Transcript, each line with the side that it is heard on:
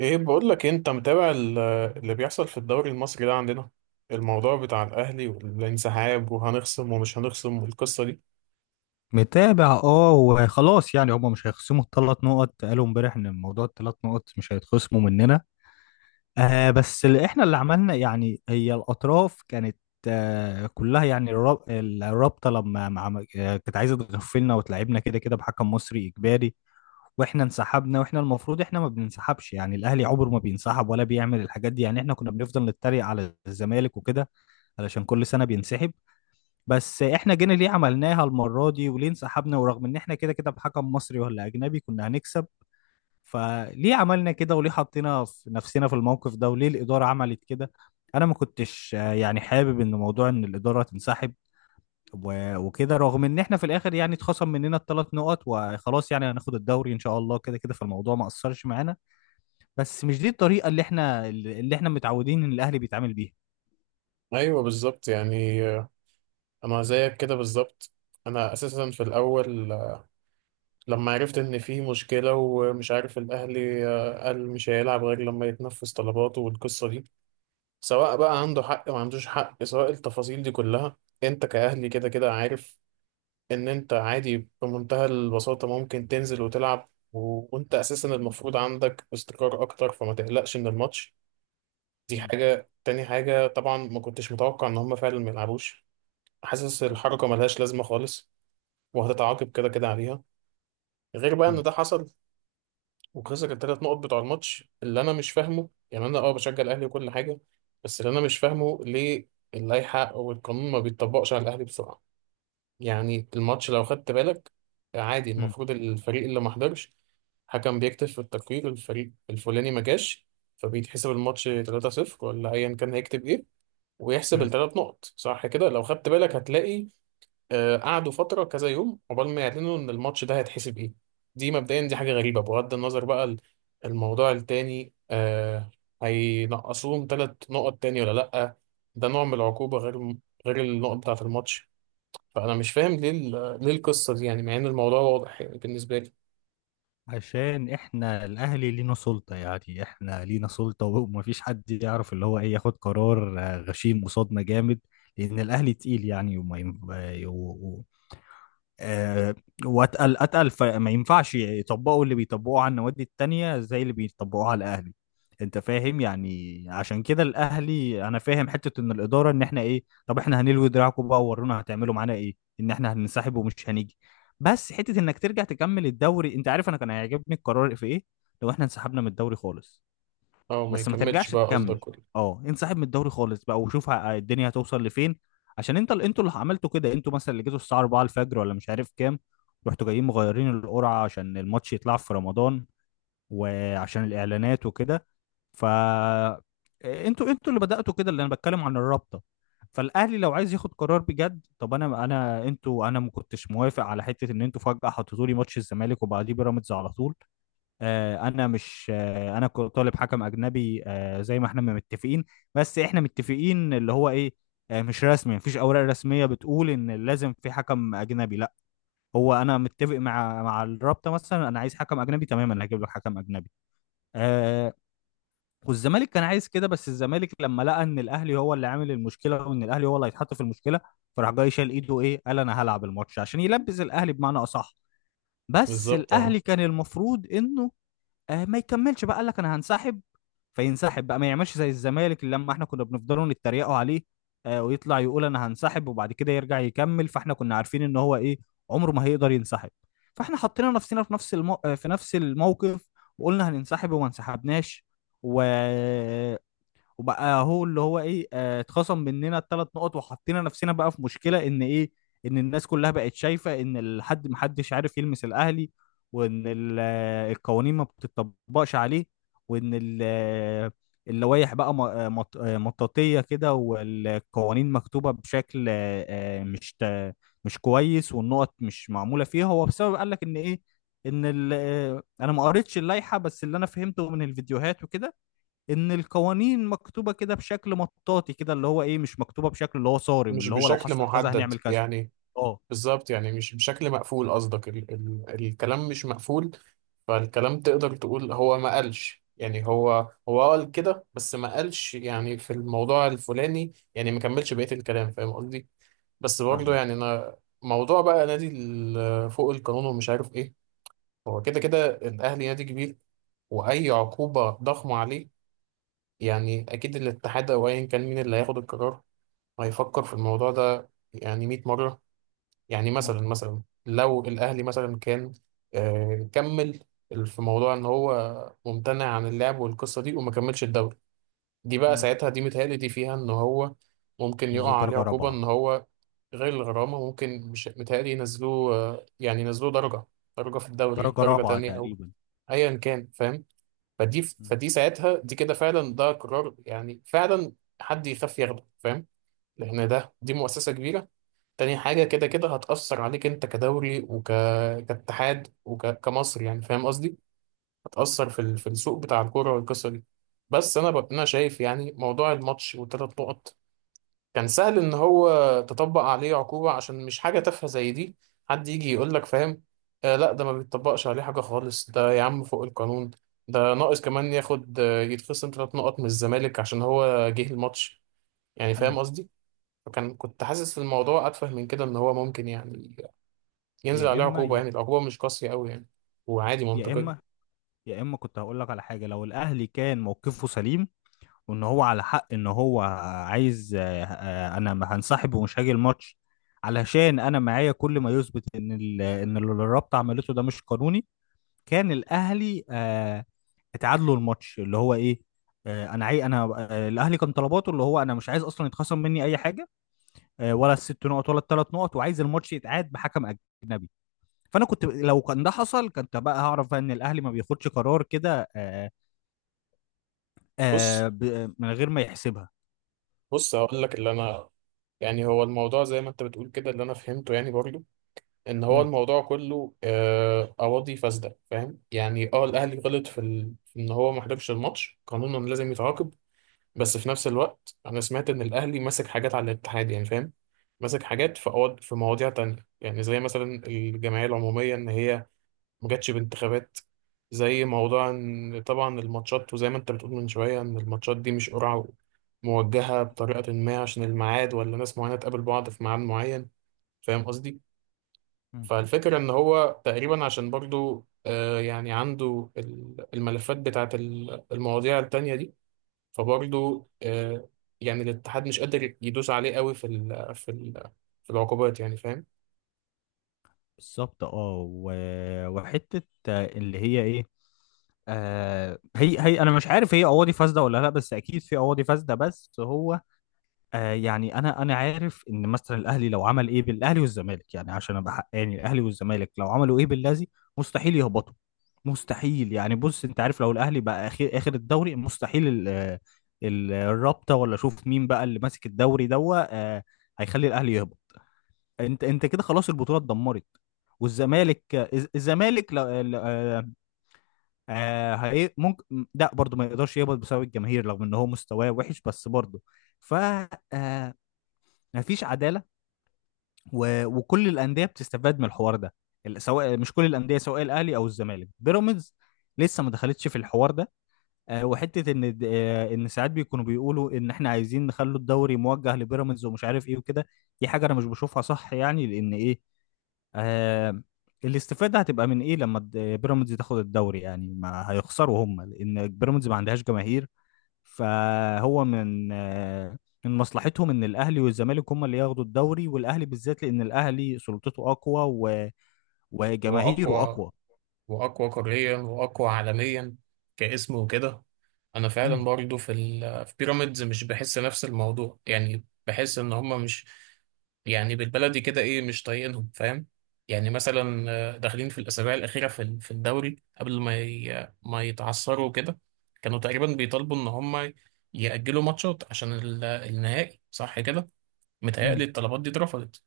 right: ايه بقول لك إيه، انت متابع اللي بيحصل في الدوري المصري ده عندنا. الموضوع بتاع الاهلي والانسحاب وهنخصم ومش هنخصم والقصه دي.
left: متابع وخلاص يعني هما مش هيخصموا الثلاث نقط. قالوا امبارح ان موضوع الثلاث نقط مش هيتخصموا مننا. بس اللي عملنا يعني هي الاطراف كانت. كلها يعني الرابطه لما كانت عايزه تغفلنا وتلعبنا كده كده بحكم مصري اجباري. واحنا انسحبنا، واحنا المفروض احنا ما بننسحبش يعني. الاهلي عمره ما بينسحب ولا بيعمل الحاجات دي يعني. احنا كنا بنفضل نتريق على الزمالك وكده علشان كل سنه بينسحب. بس احنا جينا ليه عملناها المرة دي؟ وليه انسحبنا ورغم ان احنا كده كده بحكم مصري ولا اجنبي كنا هنكسب؟ فليه عملنا كده؟ وليه حطينا في نفسنا في الموقف ده؟ وليه الإدارة عملت كده؟ انا ما كنتش يعني حابب ان موضوع ان الإدارة تنسحب وكده، رغم ان احنا في الاخر يعني اتخصم مننا الثلاث نقط وخلاص. يعني هناخد الدوري ان شاء الله كده كده، فالموضوع ما اثرش معانا. بس مش دي الطريقة اللي احنا متعودين ان الاهلي بيتعامل بيها.
right: ايوه بالظبط يعني، انا زيك كده بالظبط. انا اساسا في الاول، لما عرفت ان في مشكله ومش عارف الاهلي، قال مش هيلعب غير لما يتنفذ طلباته والقصه دي، سواء بقى عنده حق ما عندوش حق، سواء التفاصيل دي كلها، انت كاهلي كده كده عارف ان انت عادي بمنتهى البساطة ممكن تنزل وتلعب، وانت اساسا المفروض عندك استقرار اكتر، فما تقلقش من الماتش. دي
left: مم.
right: حاجة. تاني حاجة، طبعا ما كنتش متوقع ان هم فعلا ما يلعبوش. حاسس
left: مم.
right: الحركة ملهاش لازمة خالص، وهتتعاقب كده كده عليها، غير بقى ان ده حصل وخسر الثلاث نقط بتوع الماتش. اللي انا مش فاهمه يعني، انا اه بشجع الاهلي وكل حاجة، بس اللي انا مش فاهمه ليه اللائحة او القانون ما بيتطبقش على الاهلي بسرعة. يعني الماتش لو خدت بالك، عادي
left: مم.
right: المفروض الفريق اللي ما حضرش، حكم بيكتب في التقرير الفريق الفلاني ما جاش، فبيتحسب الماتش 3-0 ولا ايا كان هيكتب ايه، ويحسب
left: مم.
right: الثلاث نقط، صح كده. لو خدت بالك هتلاقي، قعدوا فترة كذا يوم عقبال ما يعلنوا ان الماتش ده هيتحسب ايه. دي مبدئيا دي حاجة غريبة. بغض النظر بقى الموضوع التاني، هينقصوهم ثلاث نقط تاني ولا لأ؟ ده نوع من العقوبة، غير النقط بتاعة الماتش. فانا مش فاهم ليه، ليه القصه دي يعني، مع ان الموضوع واضح يعني بالنسبه لي.
left: عشان احنا الاهلي لينا سلطة يعني. احنا لينا سلطة ومفيش حد يعرف اللي هو ايه ياخد قرار غشيم قصادنا جامد، لان الاهلي تقيل يعني. وما ين... آه، و... و... آه، واتقل اتقل، فما ينفعش يطبقوا اللي بيطبقوه على النوادي التانية زي اللي بيطبقوه على الاهلي. انت فاهم يعني؟ عشان كده الاهلي انا فاهم حتة ان الادارة ان احنا ايه، طب احنا هنلوي دراعكم بقى وورونا هتعملوا معانا ايه، ان احنا هننسحب ومش هنيجي. بس حته انك ترجع تكمل الدوري، انت عارف انا كان هيعجبني القرار في ايه؟ لو احنا انسحبنا من الدوري خالص.
right: اه، ما
left: بس ما
right: يكملش
left: ترجعش
right: بقى
left: تكمل.
right: قصدك، ودي
left: اه، انسحب من الدوري خالص بقى، وشوف الدنيا هتوصل لفين. عشان انت اللي انتوا اللي عملتوا كده. انتوا مثلا اللي جيتوا الساعه 4 الفجر ولا مش عارف كام، رحتوا جايين مغيرين القرعه عشان الماتش يطلع في رمضان وعشان الاعلانات وكده. ف آه، انتوا انتوا اللي بدأتوا كده، اللي انا بتكلم عن الرابطة. فالاهلي لو عايز ياخد قرار بجد، طب انا انا انتوا انا ما كنتش موافق على حته ان انتوا فجاه حطيتوا لي ماتش الزمالك وبعديه بيراميدز على طول. انا مش انا كنت طالب حكم اجنبي، زي ما احنا ما متفقين. بس احنا متفقين اللي هو ايه، مش رسمي. مفيش اوراق رسميه بتقول ان لازم في حكم اجنبي، لا. هو انا متفق مع مع الرابطه، مثلا انا عايز حكم اجنبي تماما، هجيب لك حكم اجنبي. آه والزمالك كان عايز كده. بس الزمالك لما لقى ان الاهلي هو اللي عامل المشكله وان الاهلي هو اللي هيتحط في المشكله، فراح جاي شال ايده، ايه، قال انا هلعب الماتش عشان يلبس الاهلي بمعنى اصح. بس
right: بالظبط. اه،
left: الاهلي كان المفروض انه ما يكملش بقى. قال لك انا هنسحب، فينسحب بقى، ما يعملش زي الزمالك اللي لما احنا كنا بنفضلوا نتريقوا عليه. ويطلع يقول انا هنسحب وبعد كده يرجع يكمل. فاحنا كنا عارفين ان هو ايه، عمره ما هيقدر ينسحب. فاحنا حطينا نفسنا في نفس المو... آه، في نفس الموقف، وقلنا هننسحب وما انسحبناش. و وبقى هو اللي هو ايه، اتخصم مننا الثلاث نقط، وحطينا نفسنا بقى في مشكلة ان ايه، ان الناس كلها بقت شايفة ان الحد محدش عارف يلمس الاهلي، وان القوانين ما بتطبقش عليه، وان اللوائح بقى مطاطية كده، والقوانين مكتوبة بشكل مش كويس، والنقط مش معمولة فيها. هو بسبب قال لك ان ايه، ان انا ما قريتش اللائحة، بس اللي انا فهمته من الفيديوهات وكده ان القوانين مكتوبه كده بشكل مطاطي كده، اللي هو ايه مش مكتوبه بشكل اللي هو صارم،
right: مش
left: اللي هو لو
right: بشكل
left: حصل كذا
right: محدد
left: هنعمل كذا.
right: يعني.
left: اه.
right: بالظبط يعني، مش بشكل مقفول قصدك، ال ال الكلام مش مقفول، فالكلام تقدر تقول هو ما قالش يعني، هو قال كده بس ما قالش يعني في الموضوع الفلاني، يعني ما كملش بقية الكلام، فاهم قصدي. بس برضه
left: فاهمك،
right: يعني
left: اه.
right: انا، موضوع بقى نادي فوق القانون ومش عارف ايه، هو كده كده الاهلي نادي كبير، واي عقوبه ضخمه عليه، يعني اكيد الاتحاد او ايا كان مين اللي هياخد القرار هيفكر في الموضوع ده يعني 100 مره. يعني
left: امم.
right: مثلا، لو الاهلي مثلا كان، كمل، في موضوع ان هو ممتنع عن اللعب والقصه دي وما كملش الدوري، دي بقى
left: امم.
right: ساعتها دي متهيألي دي فيها ان هو ممكن
left: تنزل
right: يقع عليه
left: درجه
right: عقوبه،
left: رابعه.
right: ان هو غير الغرامه، ممكن، مش متهيألي، ينزلوه يعني ينزلوه درجه، درجه في الدوري،
left: درجه
right: درجه
left: رابعه
right: تانية او
left: تقريبا.
right: ايا كان، فاهم.
left: امم.
right: فدي ساعتها دي، كده فعلا ده قرار يعني فعلا حد يخاف ياخده، فاهم، لان دي مؤسسه كبيره. تاني حاجه، كده كده هتاثر عليك انت كدوري، كاتحاد وكمصر يعني، فاهم قصدي. هتاثر في في السوق بتاع الكوره والقصه دي. بس انا انا شايف يعني، موضوع الماتش والثلاث نقط كان سهل ان هو تطبق عليه عقوبة، عشان مش حاجة تافهة زي دي حد يجي يقول لك، فاهم، لا ده ما بيتطبقش عليه حاجة خالص، ده يا عم فوق القانون. ده ناقص كمان ياخد، يتخصم ثلاث نقط من الزمالك عشان هو جه الماتش، يعني
left: امم.
right: فاهم قصدي. كنت حاسس الموضوع اتفه من كده، ان هو ممكن يعني ينزل
left: يا
right: عليه
left: اما
right: عقوبة،
left: يا.
right: يعني العقوبة مش قاسية قوي يعني، وعادي،
left: يا اما
right: منطقية.
left: يا اما كنت هقول لك على حاجه، لو الاهلي كان موقفه سليم، وان هو على حق، ان هو عايز انا ما هنسحب ومش هاجي الماتش علشان انا معايا كل ما يثبت ان ان اللي الرابطه عملته ده مش قانوني. كان الاهلي اتعادلوا الماتش اللي هو ايه، آه، انا عاي انا آه، الاهلي كان طلباته اللي هو انا مش عايز اصلا يتخصم مني اي حاجه، ولا الست نقط ولا الثلاث نقط، وعايز الماتش يتعاد بحكم اجنبي. فانا كنت لو كان ده حصل كنت بقى هعرف بقى ان الاهلي ما بياخدش قرار كده،
right: بص،
left: من غير ما يحسبها.
right: بص هقول لك اللي انا، يعني هو الموضوع زي ما انت بتقول كده، اللي انا فهمته يعني برضو ان هو
left: مم.
right: الموضوع كله، اراضي فاسده، فاهم يعني. اه الاهلي غلط في، في ان هو ما حضرش الماتش، قانونا لازم يتعاقب، بس في نفس الوقت انا سمعت ان الاهلي ماسك حاجات على الاتحاد يعني، فاهم، ماسك حاجات في، في مواضيع تانية يعني، زي مثلا الجمعيه العموميه ان هي ما جاتش بانتخابات، زي موضوع ان طبعا الماتشات، وزي ما انت بتقول من شويه ان الماتشات دي مش قرعه، موجهه بطريقه ما عشان الميعاد ولا ناس معينه تقابل بعض في ميعاد معين، فاهم قصدي.
left: مم.
right: فالفكرة إن هو تقريبا عشان برضو، يعني عنده الملفات بتاعت المواضيع التانية دي، فبرضو، يعني الاتحاد مش قادر يدوس عليه قوي في العقوبات يعني، فاهم.
left: بالظبط، اه. وحته اللي هي ايه، هي انا مش عارف هي قواضي فاسده ولا لا، بس اكيد في قواضي فاسده. بس هو يعني انا عارف ان مثلا الاهلي لو عمل ايه بالاهلي والزمالك، يعني عشان ابقى حقاني، الاهلي والزمالك لو عملوا ايه باللازي، مستحيل يهبطوا. مستحيل يعني. بص انت عارف، لو الاهلي بقى اخر اخر الدوري، مستحيل الرابطه ولا شوف مين بقى اللي ماسك الدوري دوا، هيخلي الاهلي يهبط. انت انت كده خلاص البطوله اتدمرت. والزمالك الزمالك آه، ممكن لا برضه ما يقدرش يهبط بسبب الجماهير رغم ان هو مستواه وحش، بس برضه. ف آه، مفيش عداله. وكل الانديه بتستفاد من الحوار ده. سواء مش كل الانديه، سواء الاهلي او الزمالك. بيراميدز لسه ما دخلتش في الحوار ده. وحته ان ان ساعات بيكونوا بيقولوا ان احنا عايزين نخلوا الدوري موجه لبيراميدز ومش عارف ايه وكده. دي حاجه انا مش بشوفها صح يعني، لان ايه، آه الاستفاده هتبقى من ايه لما بيراميدز تاخد الدوري؟ يعني ما هيخسروا هم، لان بيراميدز ما عندهاش جماهير. فهو من مصلحتهم ان الاهلي والزمالك هم اللي ياخدوا الدوري، والاهلي بالذات، لان الاهلي سلطته اقوى
right: هو
left: وجماهيره
right: أقوى،
left: اقوى.
right: واقوى قاريا، واقوى عالميا كاسم وكده. انا فعلا
left: امم.
right: برضو في بيراميدز مش بحس نفس الموضوع، يعني بحس ان هم مش، يعني بالبلدي كده ايه، مش طايقينهم، فاهم. يعني مثلا، داخلين في الاسابيع الاخيره في، في الدوري، قبل ما ما يتعثروا كده، كانوا تقريبا بيطالبوا ان هم يأجلوا ماتشات عشان النهائي، صح كده.
left: امم.
right: متهيألي الطلبات دي اترفضت،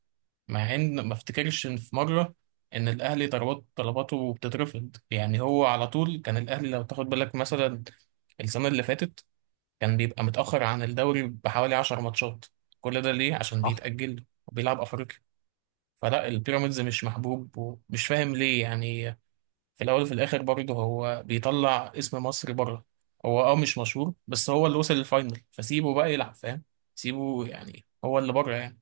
right: مع ان ما افتكرش ان في مره ان الاهلي طلباته بتترفض يعني. هو على طول كان الاهلي لو تاخد بالك مثلا السنه اللي فاتت، كان بيبقى متاخر عن الدوري بحوالي 10 ماتشات. كل ده ليه؟ عشان
left: صح.
right: بيتاجل وبيلعب افريقيا. فلا، البيراميدز مش محبوب ومش فاهم ليه يعني، في الاول وفي الاخر برضه هو بيطلع اسم مصر بره. هو اه مش مشهور، بس هو اللي وصل للفاينل، فسيبه بقى يلعب، فاهم، سيبه يعني، هو اللي بره يعني.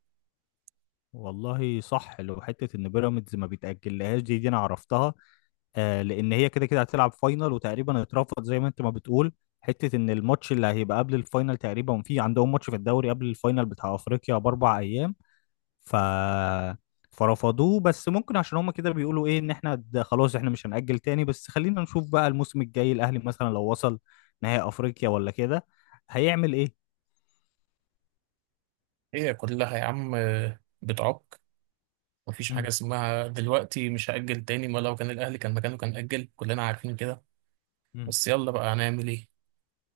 left: والله صح، لو حته ان بيراميدز ما بيتاجلهاش، دي انا عرفتها. لان هي كده كده هتلعب فاينل، وتقريبا اترفض زي ما انت ما بتقول. حته ان الماتش اللي هيبقى قبل الفاينل، تقريبا في عندهم ماتش في الدوري قبل الفاينل بتاع افريقيا باربع ايام، ف فرفضوه. بس ممكن عشان هما كده بيقولوا ايه، ان احنا ده خلاص احنا مش هنأجل تاني. بس خلينا نشوف بقى الموسم الجاي الاهلي مثلا لو وصل نهائي افريقيا ولا كده، هيعمل ايه.
right: هي كلها يا عم بتعك، مفيش حاجة
left: امم.
right: اسمها دلوقتي مش هأجل تاني، ما لو كان الأهلي كان مكانه كان أجل، كلنا عارفين كده.
left: امم.
right: بس يلا بقى هنعمل إيه.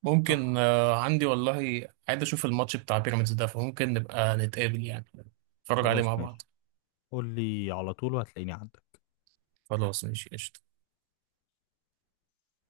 right: ممكن،
left: صح.
right: عندي والله، عايز أشوف الماتش بتاع بيراميدز ده، فممكن نبقى نتقابل يعني، نتفرج عليه
left: خلاص،
right: مع بعض.
left: ماشي. قول لي على طول وهتلاقيني عندك.
right: خلاص ماشي قشطة.